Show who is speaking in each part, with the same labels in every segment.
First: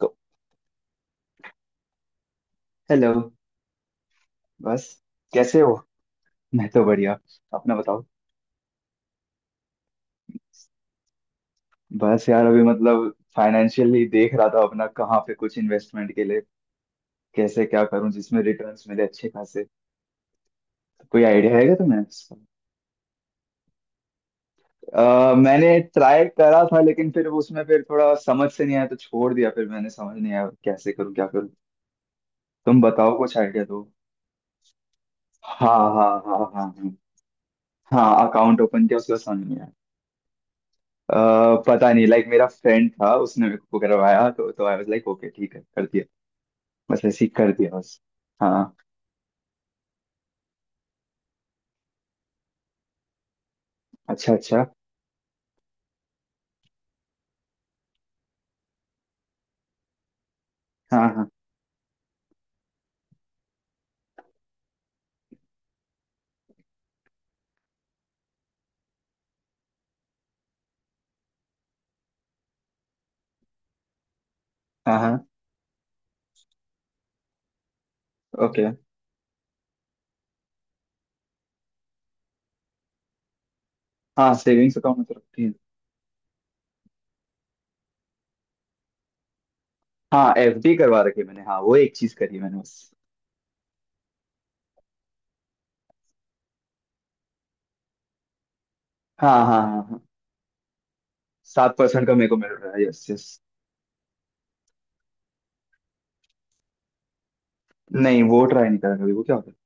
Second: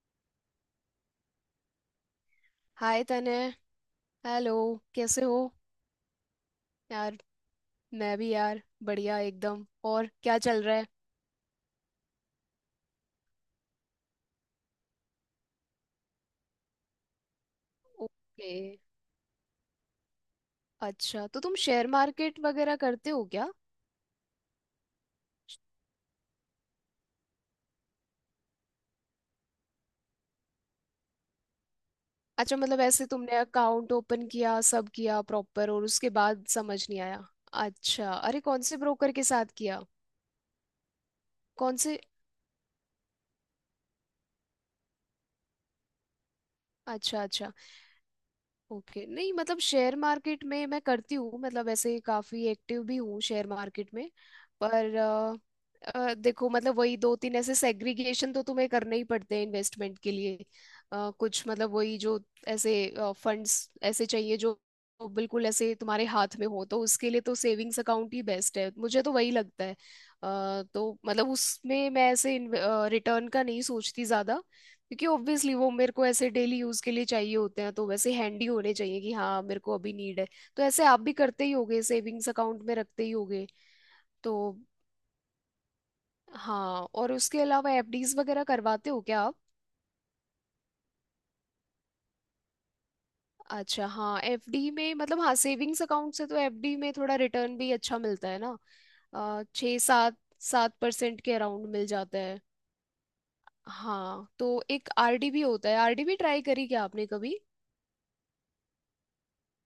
Speaker 1: तो
Speaker 2: hi
Speaker 1: hello.
Speaker 2: तने। Hello.
Speaker 1: बस।
Speaker 2: कैसे हो
Speaker 1: कैसे हो। मैं तो
Speaker 2: यार?
Speaker 1: बढ़िया। अपना बताओ।
Speaker 2: मैं भी यार बढ़िया एकदम। और क्या चल रहा है?
Speaker 1: बस यार, अभी मतलब फाइनेंशियली देख रहा था अपना कहाँ पे कुछ इन्वेस्टमेंट के लिए, कैसे क्या करूं जिसमें
Speaker 2: ओके।
Speaker 1: रिटर्न्स मिले अच्छे खासे। कोई
Speaker 2: अच्छा, तो तुम
Speaker 1: आइडिया है क्या
Speaker 2: शेयर
Speaker 1: तुम्हें इसका?
Speaker 2: मार्केट वगैरह करते हो क्या?
Speaker 1: मैंने ट्राई करा था, लेकिन फिर उसमें फिर थोड़ा समझ से नहीं आया तो छोड़ दिया। फिर मैंने समझ नहीं आया कैसे करूँ क्या करूँ।
Speaker 2: अच्छा,
Speaker 1: तुम
Speaker 2: मतलब ऐसे
Speaker 1: बताओ कुछ
Speaker 2: तुमने
Speaker 1: आइडिया दो।
Speaker 2: अकाउंट ओपन किया, सब किया
Speaker 1: हाँ
Speaker 2: प्रॉपर, और
Speaker 1: हाँ
Speaker 2: उसके
Speaker 1: हाँ
Speaker 2: बाद
Speaker 1: हाँ
Speaker 2: समझ
Speaker 1: हाँ।
Speaker 2: नहीं आया? अच्छा,
Speaker 1: हाँ
Speaker 2: अरे
Speaker 1: अकाउंट
Speaker 2: कौन से
Speaker 1: ओपन किया
Speaker 2: ब्रोकर
Speaker 1: उसके बाद
Speaker 2: के साथ
Speaker 1: समझ में आया।
Speaker 2: किया?
Speaker 1: अ,
Speaker 2: कौन
Speaker 1: पता
Speaker 2: से?
Speaker 1: नहीं, लाइक मेरा फ्रेंड था उसने मेरे को करवाया, तो आई वाज लाइक ओके ठीक है कर दिया। बस
Speaker 2: अच्छा
Speaker 1: ऐसे ही कर
Speaker 2: अच्छा।
Speaker 1: दिया बस। हाँ।
Speaker 2: ओके, नहीं मतलब शेयर मार्केट में मैं करती हूँ, मतलब ऐसे काफी एक्टिव भी हूँ शेयर मार्केट में।
Speaker 1: अच्छा अच्छा।
Speaker 2: पर देखो, मतलब वही दो तीन ऐसे सेग्रीगेशन तो तुम्हें करने ही पड़ते हैं इन्वेस्टमेंट के लिए।
Speaker 1: हाँ हाँ
Speaker 2: कुछ मतलब वही जो ऐसे फंड्स ऐसे चाहिए जो बिल्कुल ऐसे तुम्हारे हाथ में हो, तो उसके लिए तो सेविंग्स अकाउंट ही बेस्ट है, मुझे तो वही लगता है। तो मतलब उसमें मैं ऐसे रिटर्न का नहीं सोचती ज्यादा,
Speaker 1: हाँ
Speaker 2: क्योंकि
Speaker 1: हाँ।
Speaker 2: ऑब्वियसली वो मेरे को ऐसे डेली यूज के लिए चाहिए होते हैं, तो वैसे हैंडी
Speaker 1: ओके।
Speaker 2: होने चाहिए कि हाँ मेरे को अभी नीड है। तो ऐसे आप भी करते ही होगे, सेविंग्स अकाउंट में रखते ही होगे
Speaker 1: हाँ
Speaker 2: तो।
Speaker 1: सेविंग्स अकाउंट में तो रखती है।
Speaker 2: हाँ, और उसके अलावा एफडीज वगैरह करवाते हो क्या आप?
Speaker 1: हाँ एफडी करवा रखी है मैंने। हाँ वो एक चीज करी है मैंने बस।
Speaker 2: अच्छा हाँ, एफडी में मतलब हाँ, सेविंग्स अकाउंट से तो एफडी में थोड़ा रिटर्न भी अच्छा मिलता है ना।
Speaker 1: हाँ हाँ
Speaker 2: छः
Speaker 1: हाँ हाँ।
Speaker 2: सात 7% के अराउंड
Speaker 1: सात
Speaker 2: मिल
Speaker 1: परसेंट का
Speaker 2: जाता
Speaker 1: मेरे को
Speaker 2: है।
Speaker 1: मिल रहा है, यस यस।
Speaker 2: हाँ, तो एक आरडी भी होता है। आरडी भी ट्राई करी क्या आपने कभी?
Speaker 1: नहीं वो ट्राई नहीं करा कभी, वो क्या होता है?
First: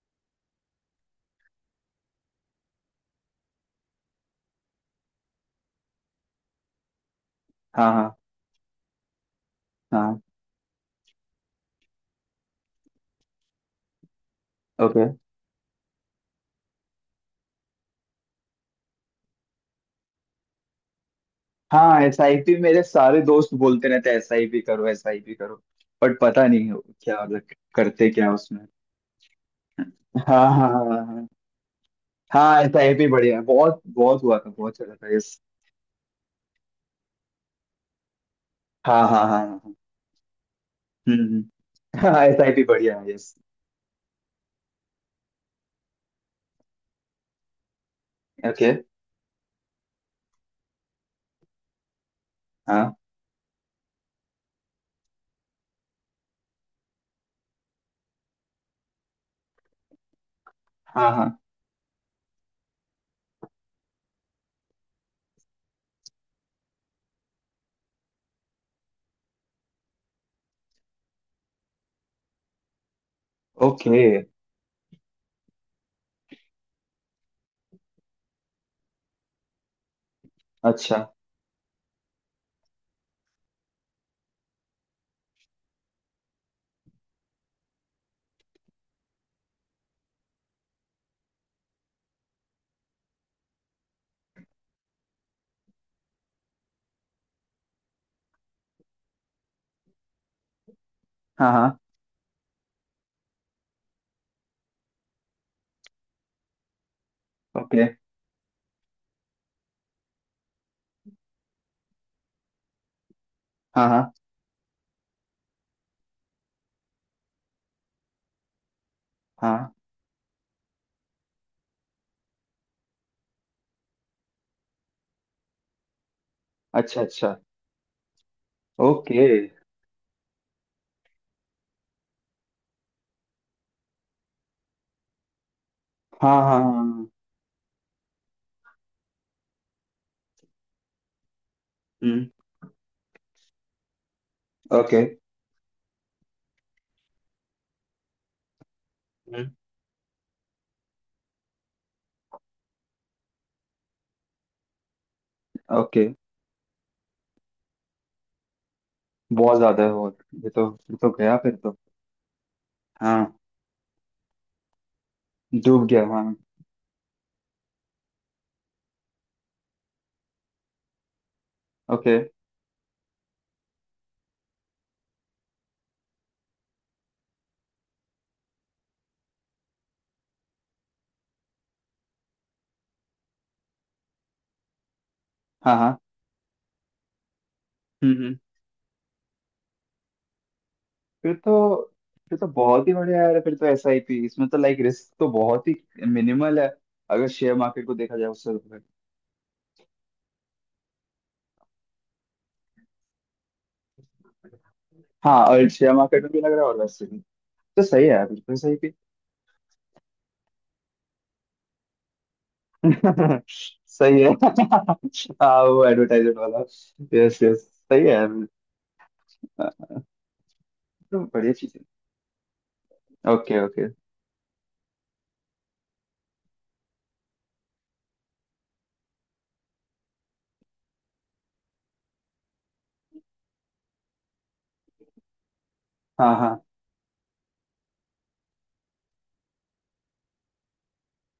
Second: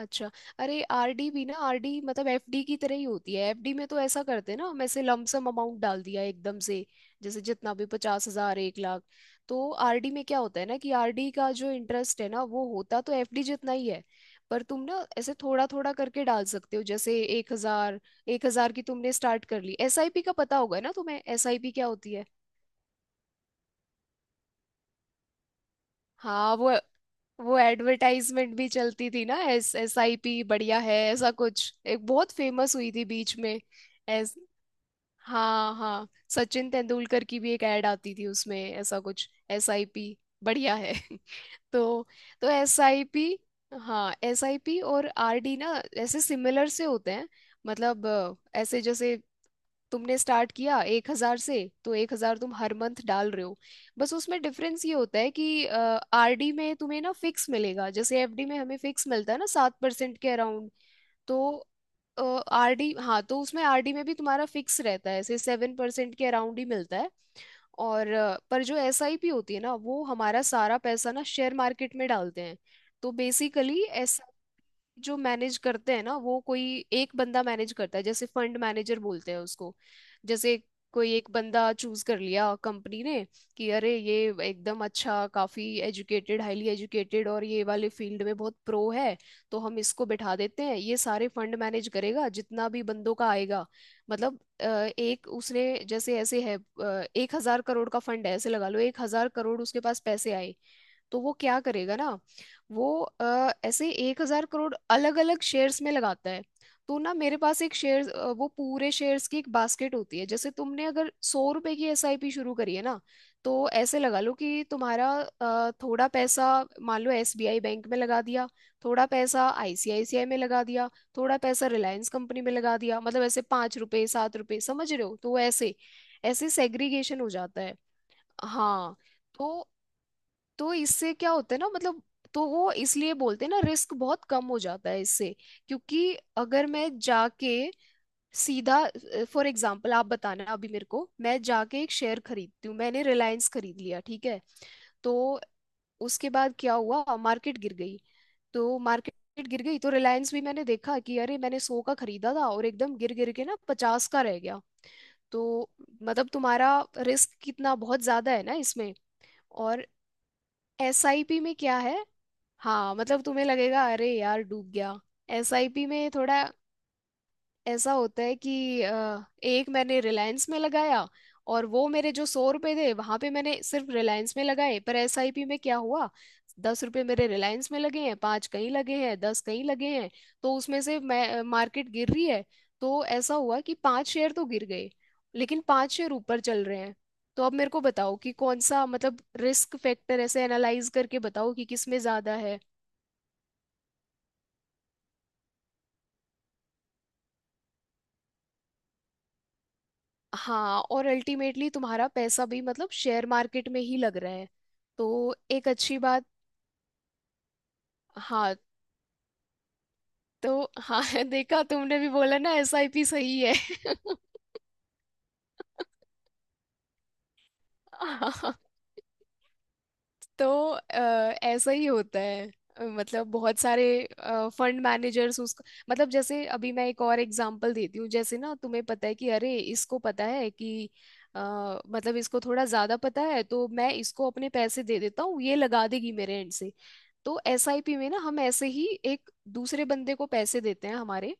Speaker 2: अच्छा, अरे आरडी भी ना, आरडी मतलब एफडी की तरह ही होती है। एफडी में तो ऐसा करते हैं ना हम, ऐसे लमसम अमाउंट डाल दिया एकदम से, जैसे जितना भी,
Speaker 1: हाँ हाँ
Speaker 2: 50,000, 1 लाख। तो आरडी
Speaker 1: हाँ।
Speaker 2: में क्या होता है ना, कि आरडी का जो इंटरेस्ट है ना वो होता तो एफडी जितना ही है, पर तुम
Speaker 1: ओके।
Speaker 2: ना ऐसे थोड़ा थोड़ा करके डाल सकते हो, जैसे 1,000। 1,000 की तुमने स्टार्ट कर ली। एसआईपी का पता होगा ना तुम्हें, एसआईपी क्या
Speaker 1: हाँ
Speaker 2: होती
Speaker 1: एस
Speaker 2: है?
Speaker 1: आई पी मेरे सारे दोस्त बोलते रहते हैं एस आई पी करो एस आई पी करो। बट पता
Speaker 2: हाँ वो
Speaker 1: नहीं क्या मतलब।
Speaker 2: वो
Speaker 1: करते क्या
Speaker 2: एडवर्टाइजमेंट
Speaker 1: उसमें?
Speaker 2: भी चलती थी ना, एस एस आई पी
Speaker 1: हाँ हाँ
Speaker 2: बढ़िया
Speaker 1: हाँ
Speaker 2: है,
Speaker 1: हाँ
Speaker 2: ऐसा कुछ, एक बहुत
Speaker 1: हाँ
Speaker 2: फेमस
Speaker 1: ऐसा
Speaker 2: हुई
Speaker 1: आई
Speaker 2: थी
Speaker 1: पी बढ़िया
Speaker 2: बीच
Speaker 1: है,
Speaker 2: में।
Speaker 1: बहुत बहुत
Speaker 2: एस,
Speaker 1: हुआ था बहुत चला था, यस।
Speaker 2: हाँ हाँ, सचिन तेंदुलकर की भी एक एड आती थी उसमें,
Speaker 1: हाँ
Speaker 2: ऐसा
Speaker 1: हाँ हाँ
Speaker 2: कुछ,
Speaker 1: हाँ
Speaker 2: एस
Speaker 1: हाँ।
Speaker 2: आई पी बढ़िया है
Speaker 1: हम्म हम्म।
Speaker 2: तो
Speaker 1: हाँ एस
Speaker 2: तो
Speaker 1: आई पी
Speaker 2: एस
Speaker 1: बढ़िया
Speaker 2: आई
Speaker 1: है,
Speaker 2: पी,
Speaker 1: यस।
Speaker 2: हाँ, एस आई पी और आर डी ना ऐसे सिमिलर से होते हैं। मतलब
Speaker 1: ओके।
Speaker 2: ऐसे जैसे तुमने स्टार्ट किया 1,000 से, तो 1,000 तुम हर
Speaker 1: हाँ
Speaker 2: मंथ डाल रहे हो। बस उसमें डिफरेंस ये होता है कि आरडी में तुम्हें ना फिक्स मिलेगा, जैसे एफडी में हमें फिक्स मिलता है ना, 7% के अराउंड।
Speaker 1: हाँ
Speaker 2: तो
Speaker 1: हाँ।
Speaker 2: आरडी, हाँ तो उसमें आरडी में भी तुम्हारा फिक्स रहता है, ऐसे 7% के अराउंड ही मिलता है। और पर जो एसआईपी होती है ना, वो हमारा सारा पैसा ना शेयर मार्केट में डालते हैं। तो बेसिकली
Speaker 1: ओके।
Speaker 2: एस, जो मैनेज करते हैं ना, वो कोई एक बंदा मैनेज करता है, जैसे फंड मैनेजर बोलते हैं उसको। जैसे
Speaker 1: अच्छा
Speaker 2: कोई एक बंदा चूज कर लिया कंपनी ने कि अरे ये एकदम अच्छा, काफी एजुकेटेड, हाईली एजुकेटेड, और ये वाले फील्ड में बहुत प्रो है, तो हम इसको बिठा देते हैं, ये सारे फंड मैनेज करेगा जितना भी बंदों का आएगा। मतलब एक उसने जैसे ऐसे है, 1,000 करोड़ का फंड है। ऐसे लगा लो 1,000 करोड़ उसके पास पैसे आए, तो वो
Speaker 1: हाँ
Speaker 2: क्या
Speaker 1: हाँ।
Speaker 2: करेगा ना, वो ऐसे 1,000 करोड़ अलग अलग शेयर्स में लगाता है। तो ना, मेरे पास एक
Speaker 1: ओके।
Speaker 2: शेयर, वो पूरे शेयर्स की एक बास्केट होती है। जैसे तुमने अगर 100 रुपए की एसआईपी शुरू करी है ना, तो
Speaker 1: हाँ
Speaker 2: ऐसे
Speaker 1: हाँ
Speaker 2: लगा लो कि तुम्हारा थोड़ा पैसा मान लो एसबीआई बैंक में लगा दिया, थोड़ा पैसा
Speaker 1: हाँ।
Speaker 2: आईसीआईसीआई में लगा दिया, थोड़ा पैसा रिलायंस कंपनी में लगा दिया, मतलब ऐसे 5 रुपए 7 रुपए, समझ रहे हो? तो ऐसे ऐसे
Speaker 1: अच्छा
Speaker 2: सेग्रीगेशन हो
Speaker 1: अच्छा।
Speaker 2: जाता है। हाँ।
Speaker 1: ओके।
Speaker 2: तो तो इससे क्या होता है ना मतलब, तो वो इसलिए बोलते हैं ना, रिस्क बहुत कम हो जाता है इससे। क्योंकि
Speaker 1: हाँ हाँ
Speaker 2: अगर
Speaker 1: हाँ
Speaker 2: मैं
Speaker 1: हाँ।
Speaker 2: जाके सीधा, फॉर एग्जांपल आप बताना, अभी मेरे को मैं जाके एक शेयर
Speaker 1: हम्म।
Speaker 2: खरीदती हूँ, मैंने रिलायंस खरीद लिया, ठीक है।
Speaker 1: ओके।
Speaker 2: तो उसके बाद क्या हुआ, मार्केट गिर गई। तो मार्केट
Speaker 1: हम्म।
Speaker 2: गिर गई, तो रिलायंस भी मैंने देखा कि अरे मैंने 100 का खरीदा था और एकदम गिर गिर के ना 50 का रह गया। तो
Speaker 1: ओके।
Speaker 2: मतलब तुम्हारा रिस्क कितना बहुत ज्यादा है ना इसमें।
Speaker 1: बहुत ज्यादा
Speaker 2: और
Speaker 1: है। और ये तो गया
Speaker 2: एसआईपी
Speaker 1: फिर
Speaker 2: में
Speaker 1: तो।
Speaker 2: क्या है, हाँ मतलब
Speaker 1: हाँ
Speaker 2: तुम्हें लगेगा अरे यार डूब गया। एसआईपी
Speaker 1: डूब गया
Speaker 2: में
Speaker 1: हाँ।
Speaker 2: थोड़ा ऐसा होता है कि एक मैंने रिलायंस में लगाया, और वो मेरे
Speaker 1: ओके।
Speaker 2: जो 100 रुपए थे वहां पे मैंने सिर्फ रिलायंस में लगाए, पर एसआईपी में क्या हुआ, 10 रुपए मेरे रिलायंस में लगे हैं, पांच कहीं लगे हैं, दस कहीं लगे हैं। तो उसमें से मैं, मार्केट गिर रही है, तो ऐसा हुआ कि पांच शेयर तो गिर गए, लेकिन
Speaker 1: हाँ
Speaker 2: पांच
Speaker 1: हाँ।
Speaker 2: शेयर ऊपर चल रहे हैं। तो अब मेरे को
Speaker 1: हम्म
Speaker 2: बताओ कि
Speaker 1: हम्म।
Speaker 2: कौन सा, मतलब रिस्क फैक्टर ऐसे एनालाइज करके
Speaker 1: फिर
Speaker 2: बताओ कि
Speaker 1: तो
Speaker 2: किस में ज्यादा
Speaker 1: फिर तो
Speaker 2: है।
Speaker 1: बहुत ही बढ़िया यार, फिर तो एस आई पी इसमें तो लाइक रिस्क तो बहुत ही मिनिमल है, अगर शेयर मार्केट को देखा जाए उससे तो।
Speaker 2: हाँ, और अल्टीमेटली तुम्हारा पैसा भी मतलब शेयर मार्केट में ही लग रहा है, तो
Speaker 1: हाँ और
Speaker 2: एक
Speaker 1: शेयर
Speaker 2: अच्छी
Speaker 1: मार्केट
Speaker 2: बात।
Speaker 1: में भी लग रहा है और वैसे भी तो सही है यार बिल्कुल
Speaker 2: हाँ,
Speaker 1: सही भी।
Speaker 2: तो हाँ देखा, तुमने भी बोला ना एसआईपी सही है
Speaker 1: सही है। हाँ वो एडवर्टाइजमेंट वाला, यस यस। सही है यार।
Speaker 2: हाँ, तो
Speaker 1: तो बढ़िया
Speaker 2: ऐसा
Speaker 1: चीज
Speaker 2: ही होता है। मतलब
Speaker 1: है। ओके
Speaker 2: बहुत सारे
Speaker 1: ओके।
Speaker 2: फंड मैनेजर्स उसको, मतलब जैसे अभी मैं एक और एग्जांपल देती हूँ, जैसे ना तुम्हें पता है कि अरे इसको पता है कि अ, मतलब इसको थोड़ा ज्यादा पता है, तो मैं इसको अपने पैसे दे देता हूँ, ये लगा देगी
Speaker 1: हाँ
Speaker 2: मेरे एंड
Speaker 1: हाँ।
Speaker 2: से। तो एसआईपी में ना हम ऐसे ही एक दूसरे बंदे को पैसे देते हैं हमारे,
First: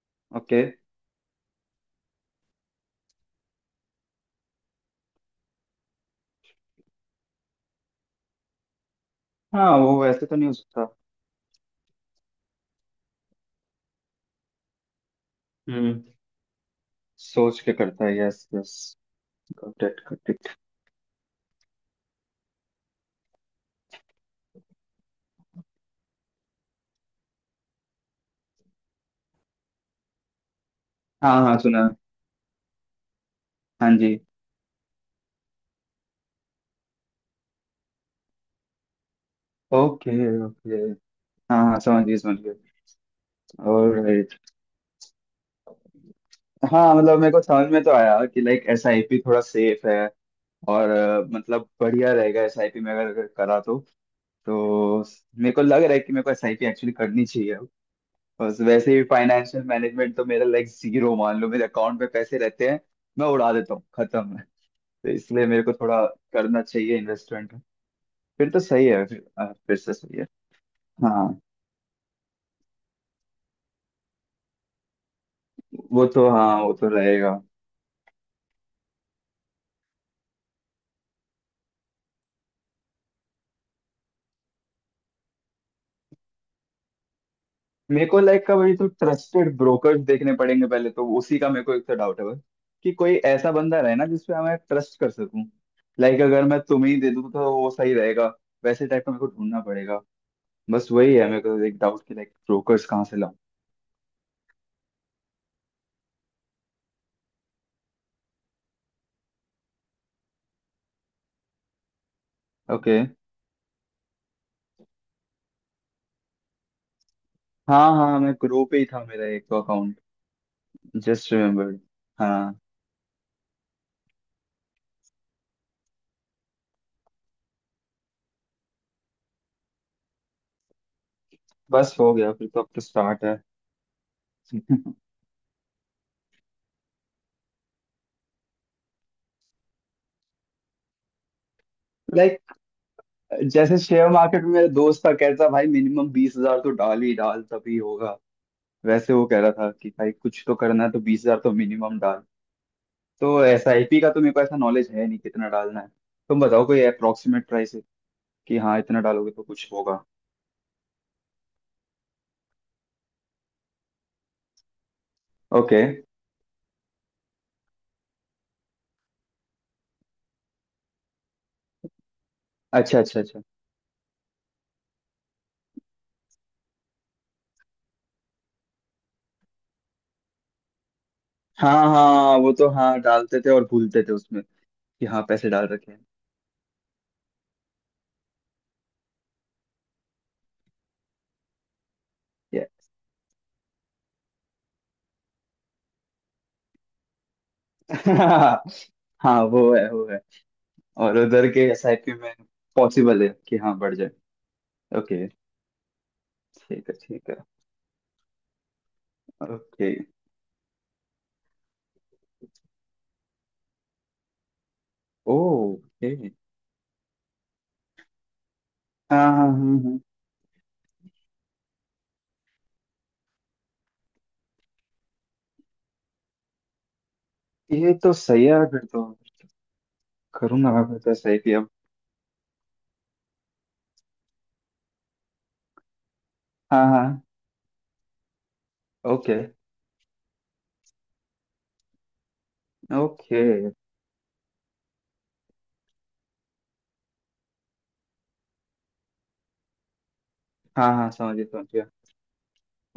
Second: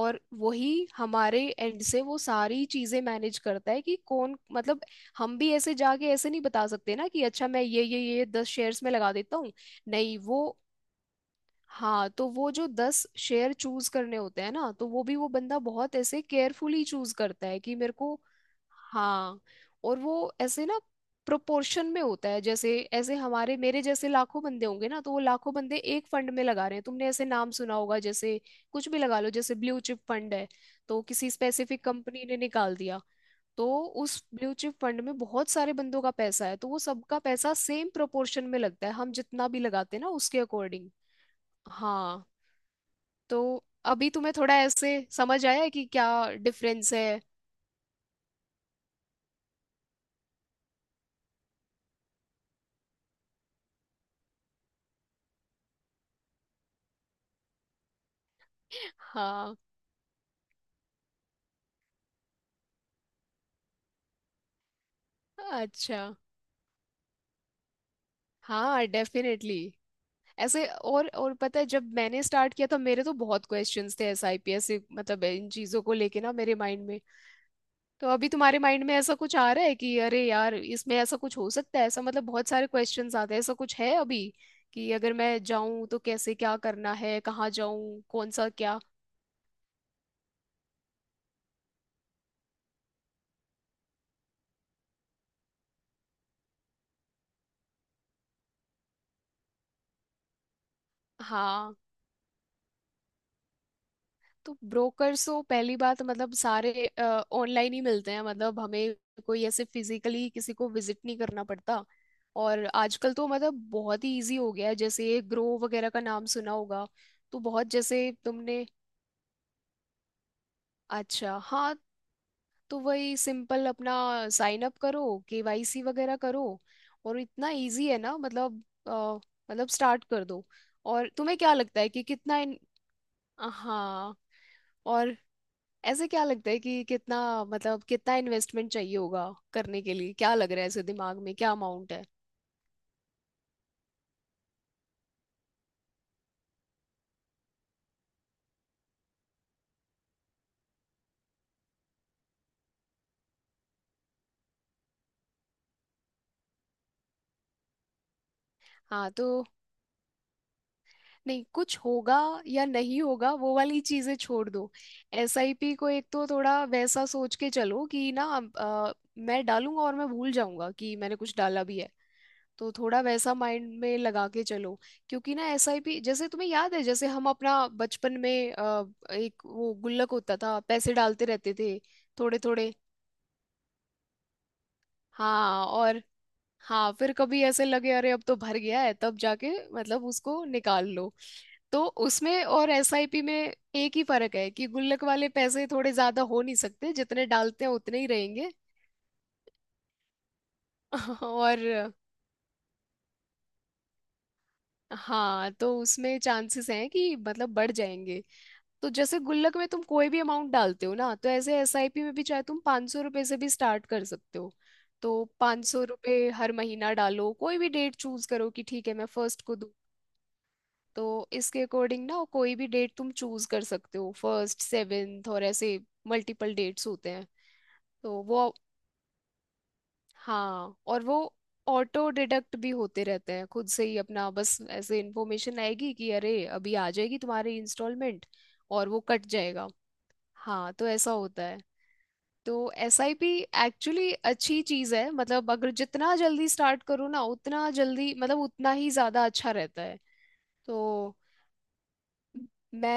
Speaker 2: और
Speaker 1: ओके।
Speaker 2: वही हमारे एंड से वो सारी चीजें मैनेज करता है कि कौन, मतलब हम भी ऐसे जाके ऐसे नहीं बता सकते ना कि अच्छा मैं ये 10 शेयर्स में लगा देता हूँ।
Speaker 1: हाँ वो
Speaker 2: नहीं
Speaker 1: वैसे तो नहीं
Speaker 2: वो,
Speaker 1: हो सकता।
Speaker 2: हाँ तो वो जो 10 शेयर चूज करने होते हैं ना, तो वो भी वो बंदा बहुत
Speaker 1: हम्म।
Speaker 2: ऐसे केयरफुली चूज करता है
Speaker 1: सोच के
Speaker 2: कि मेरे
Speaker 1: करता
Speaker 2: को।
Speaker 1: है, यस यस।
Speaker 2: हाँ,
Speaker 1: गॉट
Speaker 2: और
Speaker 1: इट गॉट
Speaker 2: वो
Speaker 1: इट।
Speaker 2: ऐसे ना प्रोपोर्शन में होता है, जैसे ऐसे हमारे, मेरे जैसे लाखों बंदे होंगे ना, तो वो लाखों बंदे एक फंड में लगा रहे हैं। तुमने ऐसे नाम सुना होगा जैसे, कुछ भी लगा लो, जैसे ब्लू चिप फंड है, तो किसी
Speaker 1: हाँ हाँ
Speaker 2: स्पेसिफिक
Speaker 1: सुना।
Speaker 2: कंपनी ने निकाल दिया। तो
Speaker 1: हाँ जी।
Speaker 2: उस ब्लू चिप फंड में बहुत सारे बंदों का पैसा है, तो वो सबका पैसा सेम प्रोपोर्शन में लगता है, हम जितना भी लगाते हैं ना
Speaker 1: ओके
Speaker 2: उसके
Speaker 1: ओके।
Speaker 2: अकॉर्डिंग।
Speaker 1: हाँ हाँ समझ गए
Speaker 2: हाँ।
Speaker 1: समझ गए।
Speaker 2: तो अभी तुम्हें
Speaker 1: ऑलराइट।
Speaker 2: थोड़ा ऐसे समझ आया है कि क्या डिफरेंस
Speaker 1: हाँ मतलब
Speaker 2: है?
Speaker 1: मेरे को समझ में तो आया कि लाइक एसआईपी थोड़ा सेफ है, और मतलब बढ़िया रहेगा एसआईपी में, अगर अगर करा तो। तो मेरे को लग रहा है कि मेरे को एसआईपी एक्चुअली करनी चाहिए अब। बस वैसे भी
Speaker 2: हाँ।
Speaker 1: फाइनेंशियल मैनेजमेंट तो मेरा लाइक जीरो मान लो, मेरे अकाउंट में पैसे रहते हैं मैं उड़ा देता हूँ खत्म है। तो इसलिए मेरे को
Speaker 2: अच्छा
Speaker 1: थोड़ा करना चाहिए इन्वेस्टमेंट। फिर तो सही
Speaker 2: हाँ,
Speaker 1: है, फिर
Speaker 2: डेफिनेटली।
Speaker 1: फिर से सही है।
Speaker 2: ऐसे,
Speaker 1: हाँ
Speaker 2: और पता है, जब मैंने स्टार्ट किया था, मेरे तो बहुत क्वेश्चंस थे एसआईपीएस से, मतलब इन चीज़ों को
Speaker 1: वो
Speaker 2: लेके
Speaker 1: तो
Speaker 2: ना
Speaker 1: हाँ
Speaker 2: मेरे
Speaker 1: वो
Speaker 2: माइंड
Speaker 1: तो
Speaker 2: में।
Speaker 1: रहेगा।
Speaker 2: तो अभी तुम्हारे माइंड में ऐसा कुछ आ रहा है कि अरे यार इसमें ऐसा कुछ हो सकता है, ऐसा मतलब बहुत सारे क्वेश्चंस आते हैं, ऐसा कुछ है अभी, कि अगर मैं जाऊं तो कैसे, क्या करना है, कहाँ जाऊं,
Speaker 1: मेरे को
Speaker 2: कौन
Speaker 1: लाइक
Speaker 2: सा
Speaker 1: का वही
Speaker 2: क्या?
Speaker 1: तो ट्रस्टेड ब्रोकर्स देखने पड़ेंगे पहले, तो उसी का मेरे को एक तो डाउट है बस कि कोई ऐसा बंदा रहे ना जिसपे मैं ट्रस्ट कर सकूं। लाइक अगर मैं तुम्हें ही दे दूं तो वो सही रहेगा, वैसे टाइप का मेरे को ढूंढना पड़ेगा। बस वही है मेरे को
Speaker 2: हाँ,
Speaker 1: एक डाउट कि लाइक ब्रोकर्स कहाँ से लाऊं।
Speaker 2: तो ब्रोकर्स तो पहली बात तो मतलब सारे ऑनलाइन ही मिलते हैं, मतलब हमें कोई ऐसे फिजिकली किसी को विजिट नहीं करना पड़ता। और
Speaker 1: ओके।
Speaker 2: आजकल तो मतलब बहुत ही इजी हो गया है, जैसे ये ग्रो वगैरह का नाम सुना होगा। तो बहुत,
Speaker 1: हाँ
Speaker 2: जैसे
Speaker 1: हाँ मैं
Speaker 2: तुमने,
Speaker 1: ग्रुप पे ही था मेरा एक तो अकाउंट, जस्ट
Speaker 2: अच्छा हाँ,
Speaker 1: रिमेम्बर्ड। हाँ।
Speaker 2: तो वही सिंपल अपना साइन अप करो, केवाईसी वगैरह करो, और इतना इजी है ना मतलब, अ, मतलब स्टार्ट कर दो। और तुम्हें क्या लगता है
Speaker 1: बस
Speaker 2: कि
Speaker 1: हो गया
Speaker 2: कितना
Speaker 1: फिर
Speaker 2: इन,
Speaker 1: तो, अब तो स्टार्ट है।
Speaker 2: हाँ, और ऐसे क्या लगता है कि कितना, मतलब कितना इन्वेस्टमेंट चाहिए होगा करने के लिए, क्या लग रहा है ऐसे दिमाग में, क्या अमाउंट है?
Speaker 1: लाइक जैसे शेयर मार्केट में मेरा दोस्त था, कहता भाई मिनिमम 20,000 तो डाल ही डाल तभी होगा। वैसे वो कह रहा था कि भाई कुछ तो करना है तो 20,000 तो मिनिमम डाल। तो एस आई पी का तो मेरे को ऐसा नॉलेज है नहीं कितना डालना है। तुम बताओ कोई अप्रोक्सीमेट प्राइस है कि हाँ इतना
Speaker 2: हाँ,
Speaker 1: डालोगे
Speaker 2: तो
Speaker 1: तो कुछ होगा।
Speaker 2: नहीं कुछ होगा या नहीं होगा वो वाली चीजें छोड़ दो। SIP
Speaker 1: okay.
Speaker 2: को एक तो थोड़ा वैसा सोच के चलो कि ना, अ, मैं डालूंगा और मैं भूल जाऊंगा कि मैंने कुछ डाला भी है, तो
Speaker 1: अच्छा
Speaker 2: थोड़ा
Speaker 1: अच्छा
Speaker 2: वैसा
Speaker 1: अच्छा।
Speaker 2: माइंड में लगा के चलो। क्योंकि ना एसआईपी, जैसे तुम्हें याद है, जैसे हम अपना बचपन में एक वो गुल्लक होता था, पैसे डालते रहते
Speaker 1: हाँ
Speaker 2: थे
Speaker 1: हाँ
Speaker 2: थोड़े
Speaker 1: वो तो
Speaker 2: थोड़े।
Speaker 1: हाँ डालते थे और भूलते थे उसमें कि हाँ पैसे
Speaker 2: हाँ
Speaker 1: डाल रखे
Speaker 2: और,
Speaker 1: हैं।
Speaker 2: हाँ फिर कभी ऐसे लगे अरे अब तो भर गया है, तब जाके मतलब उसको निकाल लो। तो उसमें
Speaker 1: Yeah.
Speaker 2: और एसआईपी में एक ही फर्क है कि गुल्लक वाले पैसे थोड़े ज्यादा हो नहीं सकते, जितने डालते हैं उतने ही रहेंगे
Speaker 1: हाँ वो है वो है। और उधर के
Speaker 2: और
Speaker 1: एस आई पी में पॉसिबल है कि हाँ बढ़ जाए। ओके।
Speaker 2: हाँ, तो उसमें चांसेस
Speaker 1: ठीक
Speaker 2: हैं
Speaker 1: है
Speaker 2: कि
Speaker 1: ठीक है।
Speaker 2: मतलब बढ़ जाएंगे। तो जैसे गुल्लक में तुम
Speaker 1: ओके
Speaker 2: कोई भी अमाउंट डालते हो ना, तो ऐसे एसआईपी में भी चाहे तुम 500 रुपये से भी स्टार्ट कर सकते हो। तो पाँच सौ
Speaker 1: ओके।
Speaker 2: रुपये हर महीना डालो, कोई भी डेट चूज करो कि ठीक है मैं
Speaker 1: हाँ
Speaker 2: फर्स्ट
Speaker 1: हाँ
Speaker 2: को दूँ।
Speaker 1: हाँ हाँ।
Speaker 2: तो इसके अकॉर्डिंग ना कोई भी डेट तुम चूज कर सकते हो, फर्स्ट, सेवेंथ, और ऐसे मल्टीपल डेट्स होते हैं।
Speaker 1: ये तो
Speaker 2: तो
Speaker 1: सही
Speaker 2: वो,
Speaker 1: है फिर तो। करूँ ना
Speaker 2: हाँ,
Speaker 1: मैं, फिर
Speaker 2: और
Speaker 1: तो
Speaker 2: वो
Speaker 1: सही थी अब।
Speaker 2: ऑटो डिडक्ट भी होते रहते हैं खुद से ही अपना, बस ऐसे इन्फॉर्मेशन आएगी कि अरे अभी
Speaker 1: हाँ
Speaker 2: आ जाएगी
Speaker 1: हाँ।
Speaker 2: तुम्हारी इंस्टॉलमेंट, और वो कट
Speaker 1: ओके
Speaker 2: जाएगा। हाँ तो ऐसा होता है। तो एसआईपी
Speaker 1: ओके।
Speaker 2: एक्चुअली अच्छी चीज़ है, मतलब अगर जितना जल्दी स्टार्ट करो ना उतना जल्दी, मतलब उतना ही ज़्यादा अच्छा रहता है।
Speaker 1: हाँ हाँ
Speaker 2: तो
Speaker 1: समझ गया समझ गया।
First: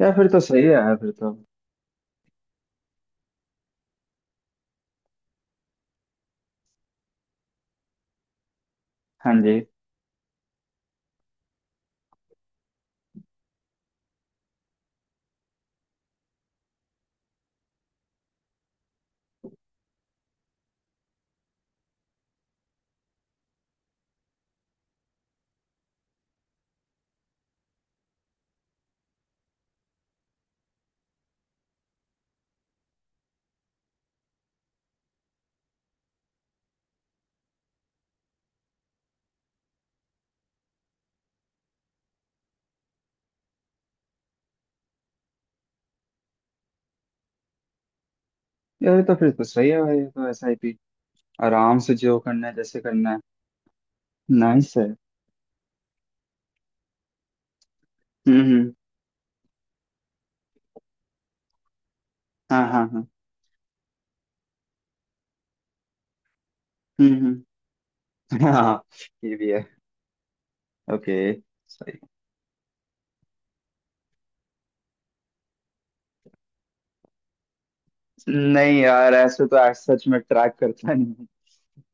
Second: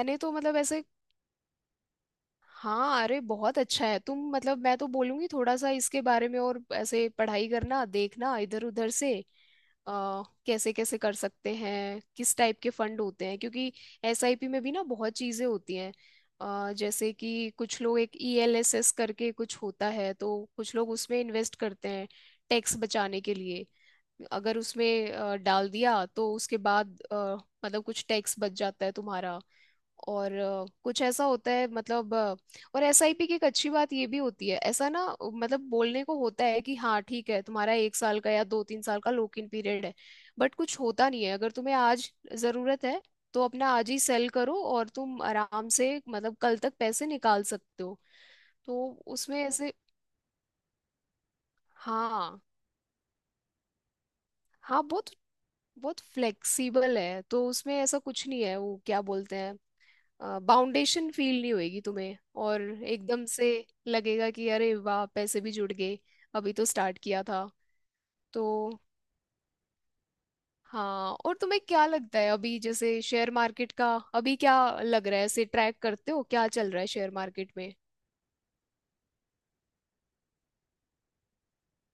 Speaker 1: यार फिर
Speaker 2: तो
Speaker 1: तो
Speaker 2: मतलब
Speaker 1: सही है
Speaker 2: ऐसे,
Speaker 1: यार फिर तो।
Speaker 2: हाँ अरे बहुत अच्छा है। तुम मतलब मैं तो बोलूंगी थोड़ा सा इसके बारे में और ऐसे पढ़ाई करना, देखना इधर उधर से,
Speaker 1: हाँ जी।
Speaker 2: कैसे कैसे कर सकते हैं, किस टाइप के फंड होते हैं, क्योंकि एसआईपी में भी ना बहुत चीजें होती हैं। जैसे कि कुछ लोग एक ईएलएसएस करके कुछ होता है, तो कुछ लोग उसमें इन्वेस्ट करते हैं टैक्स बचाने के लिए। अगर उसमें डाल दिया तो उसके बाद मतलब कुछ टैक्स बच जाता है तुम्हारा। और कुछ ऐसा होता है, मतलब और एसआईपी की एक अच्छी बात ये भी होती है, ऐसा ना मतलब बोलने को होता है कि हाँ ठीक है, तुम्हारा 1 साल का या दो तीन साल का लॉक इन पीरियड है, बट कुछ होता नहीं है। अगर तुम्हें आज जरूरत है तो अपना आज ही सेल करो और तुम आराम से मतलब कल तक पैसे निकाल सकते हो। तो
Speaker 1: यार ये तो फिर
Speaker 2: उसमें
Speaker 1: तो सही
Speaker 2: ऐसे,
Speaker 1: है भाई, ये तो एस आई पी आराम से जो
Speaker 2: हाँ
Speaker 1: करना है जैसे करना है। नाइस
Speaker 2: हाँ,
Speaker 1: है।
Speaker 2: बहुत बहुत फ्लेक्सिबल है, तो उसमें ऐसा कुछ नहीं है,
Speaker 1: हम्म।
Speaker 2: वो क्या बोलते हैं, बाउंडेशन फील नहीं होएगी तुम्हें।
Speaker 1: हाँ
Speaker 2: और
Speaker 1: हाँ हाँ।
Speaker 2: एकदम से लगेगा कि अरे वाह पैसे भी जुड़ गए, अभी तो स्टार्ट किया था।
Speaker 1: हम्म।
Speaker 2: तो
Speaker 1: हाँ ये भी है।
Speaker 2: हाँ,
Speaker 1: ओके।
Speaker 2: और तुम्हें क्या
Speaker 1: सही।
Speaker 2: लगता है अभी जैसे शेयर मार्केट का अभी क्या लग रहा है, ऐसे ट्रैक करते हो क्या चल रहा है शेयर मार्केट में?
Speaker 1: नहीं यार ऐसे तो आज सच में ट्रैक करता नहीं,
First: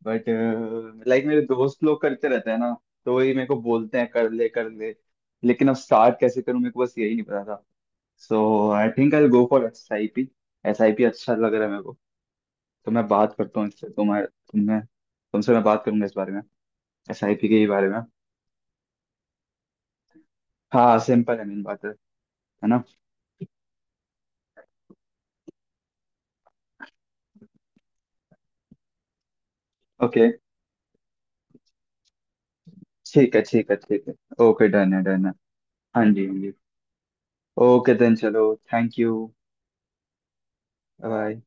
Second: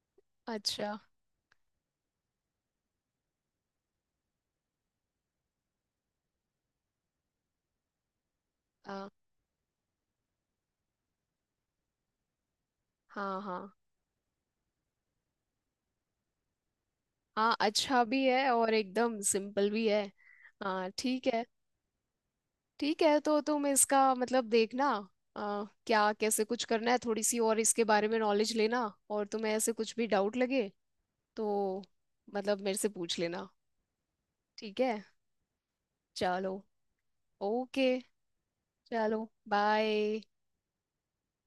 Speaker 1: बट
Speaker 2: अच्छा।
Speaker 1: लाइक मेरे दोस्त लोग करते रहते हैं ना, तो वही मेरे को बोलते हैं कर ले कर ले। लेकिन अब स्टार्ट कैसे करूं मेरे को बस यही नहीं पता था। सो आई
Speaker 2: हाँ
Speaker 1: think I go for S I P. S I P अच्छा लग रहा है मेरे को। तो मैं बात
Speaker 2: हाँ
Speaker 1: करता
Speaker 2: हाँ
Speaker 1: हूँ इससे, तुम्हें तुमने तुमसे मैं बात करूंगा इस बारे में, एस आई पी के
Speaker 2: हाँ।
Speaker 1: ही बारे में।
Speaker 2: अच्छा भी है और एकदम सिंपल भी है। हाँ
Speaker 1: हाँ
Speaker 2: ठीक
Speaker 1: सिंपल है
Speaker 2: है।
Speaker 1: मेन बात है ना?
Speaker 2: ठीक है, तो तुम इसका मतलब देखना, क्या कैसे कुछ करना है, थोड़ी सी और इसके बारे में नॉलेज लेना, और तुम्हें ऐसे कुछ भी
Speaker 1: ओके।
Speaker 2: डाउट लगे तो मतलब मेरे से पूछ
Speaker 1: ठीक है
Speaker 2: लेना।
Speaker 1: ठीक है ठीक है। ओके
Speaker 2: ठीक
Speaker 1: डन
Speaker 2: है।
Speaker 1: है डन है। हाँ जी हाँ जी।
Speaker 2: चलो, ओके।
Speaker 1: ओके देन चलो। Thank you.
Speaker 2: चलो। बाय।
Speaker 1: बाय।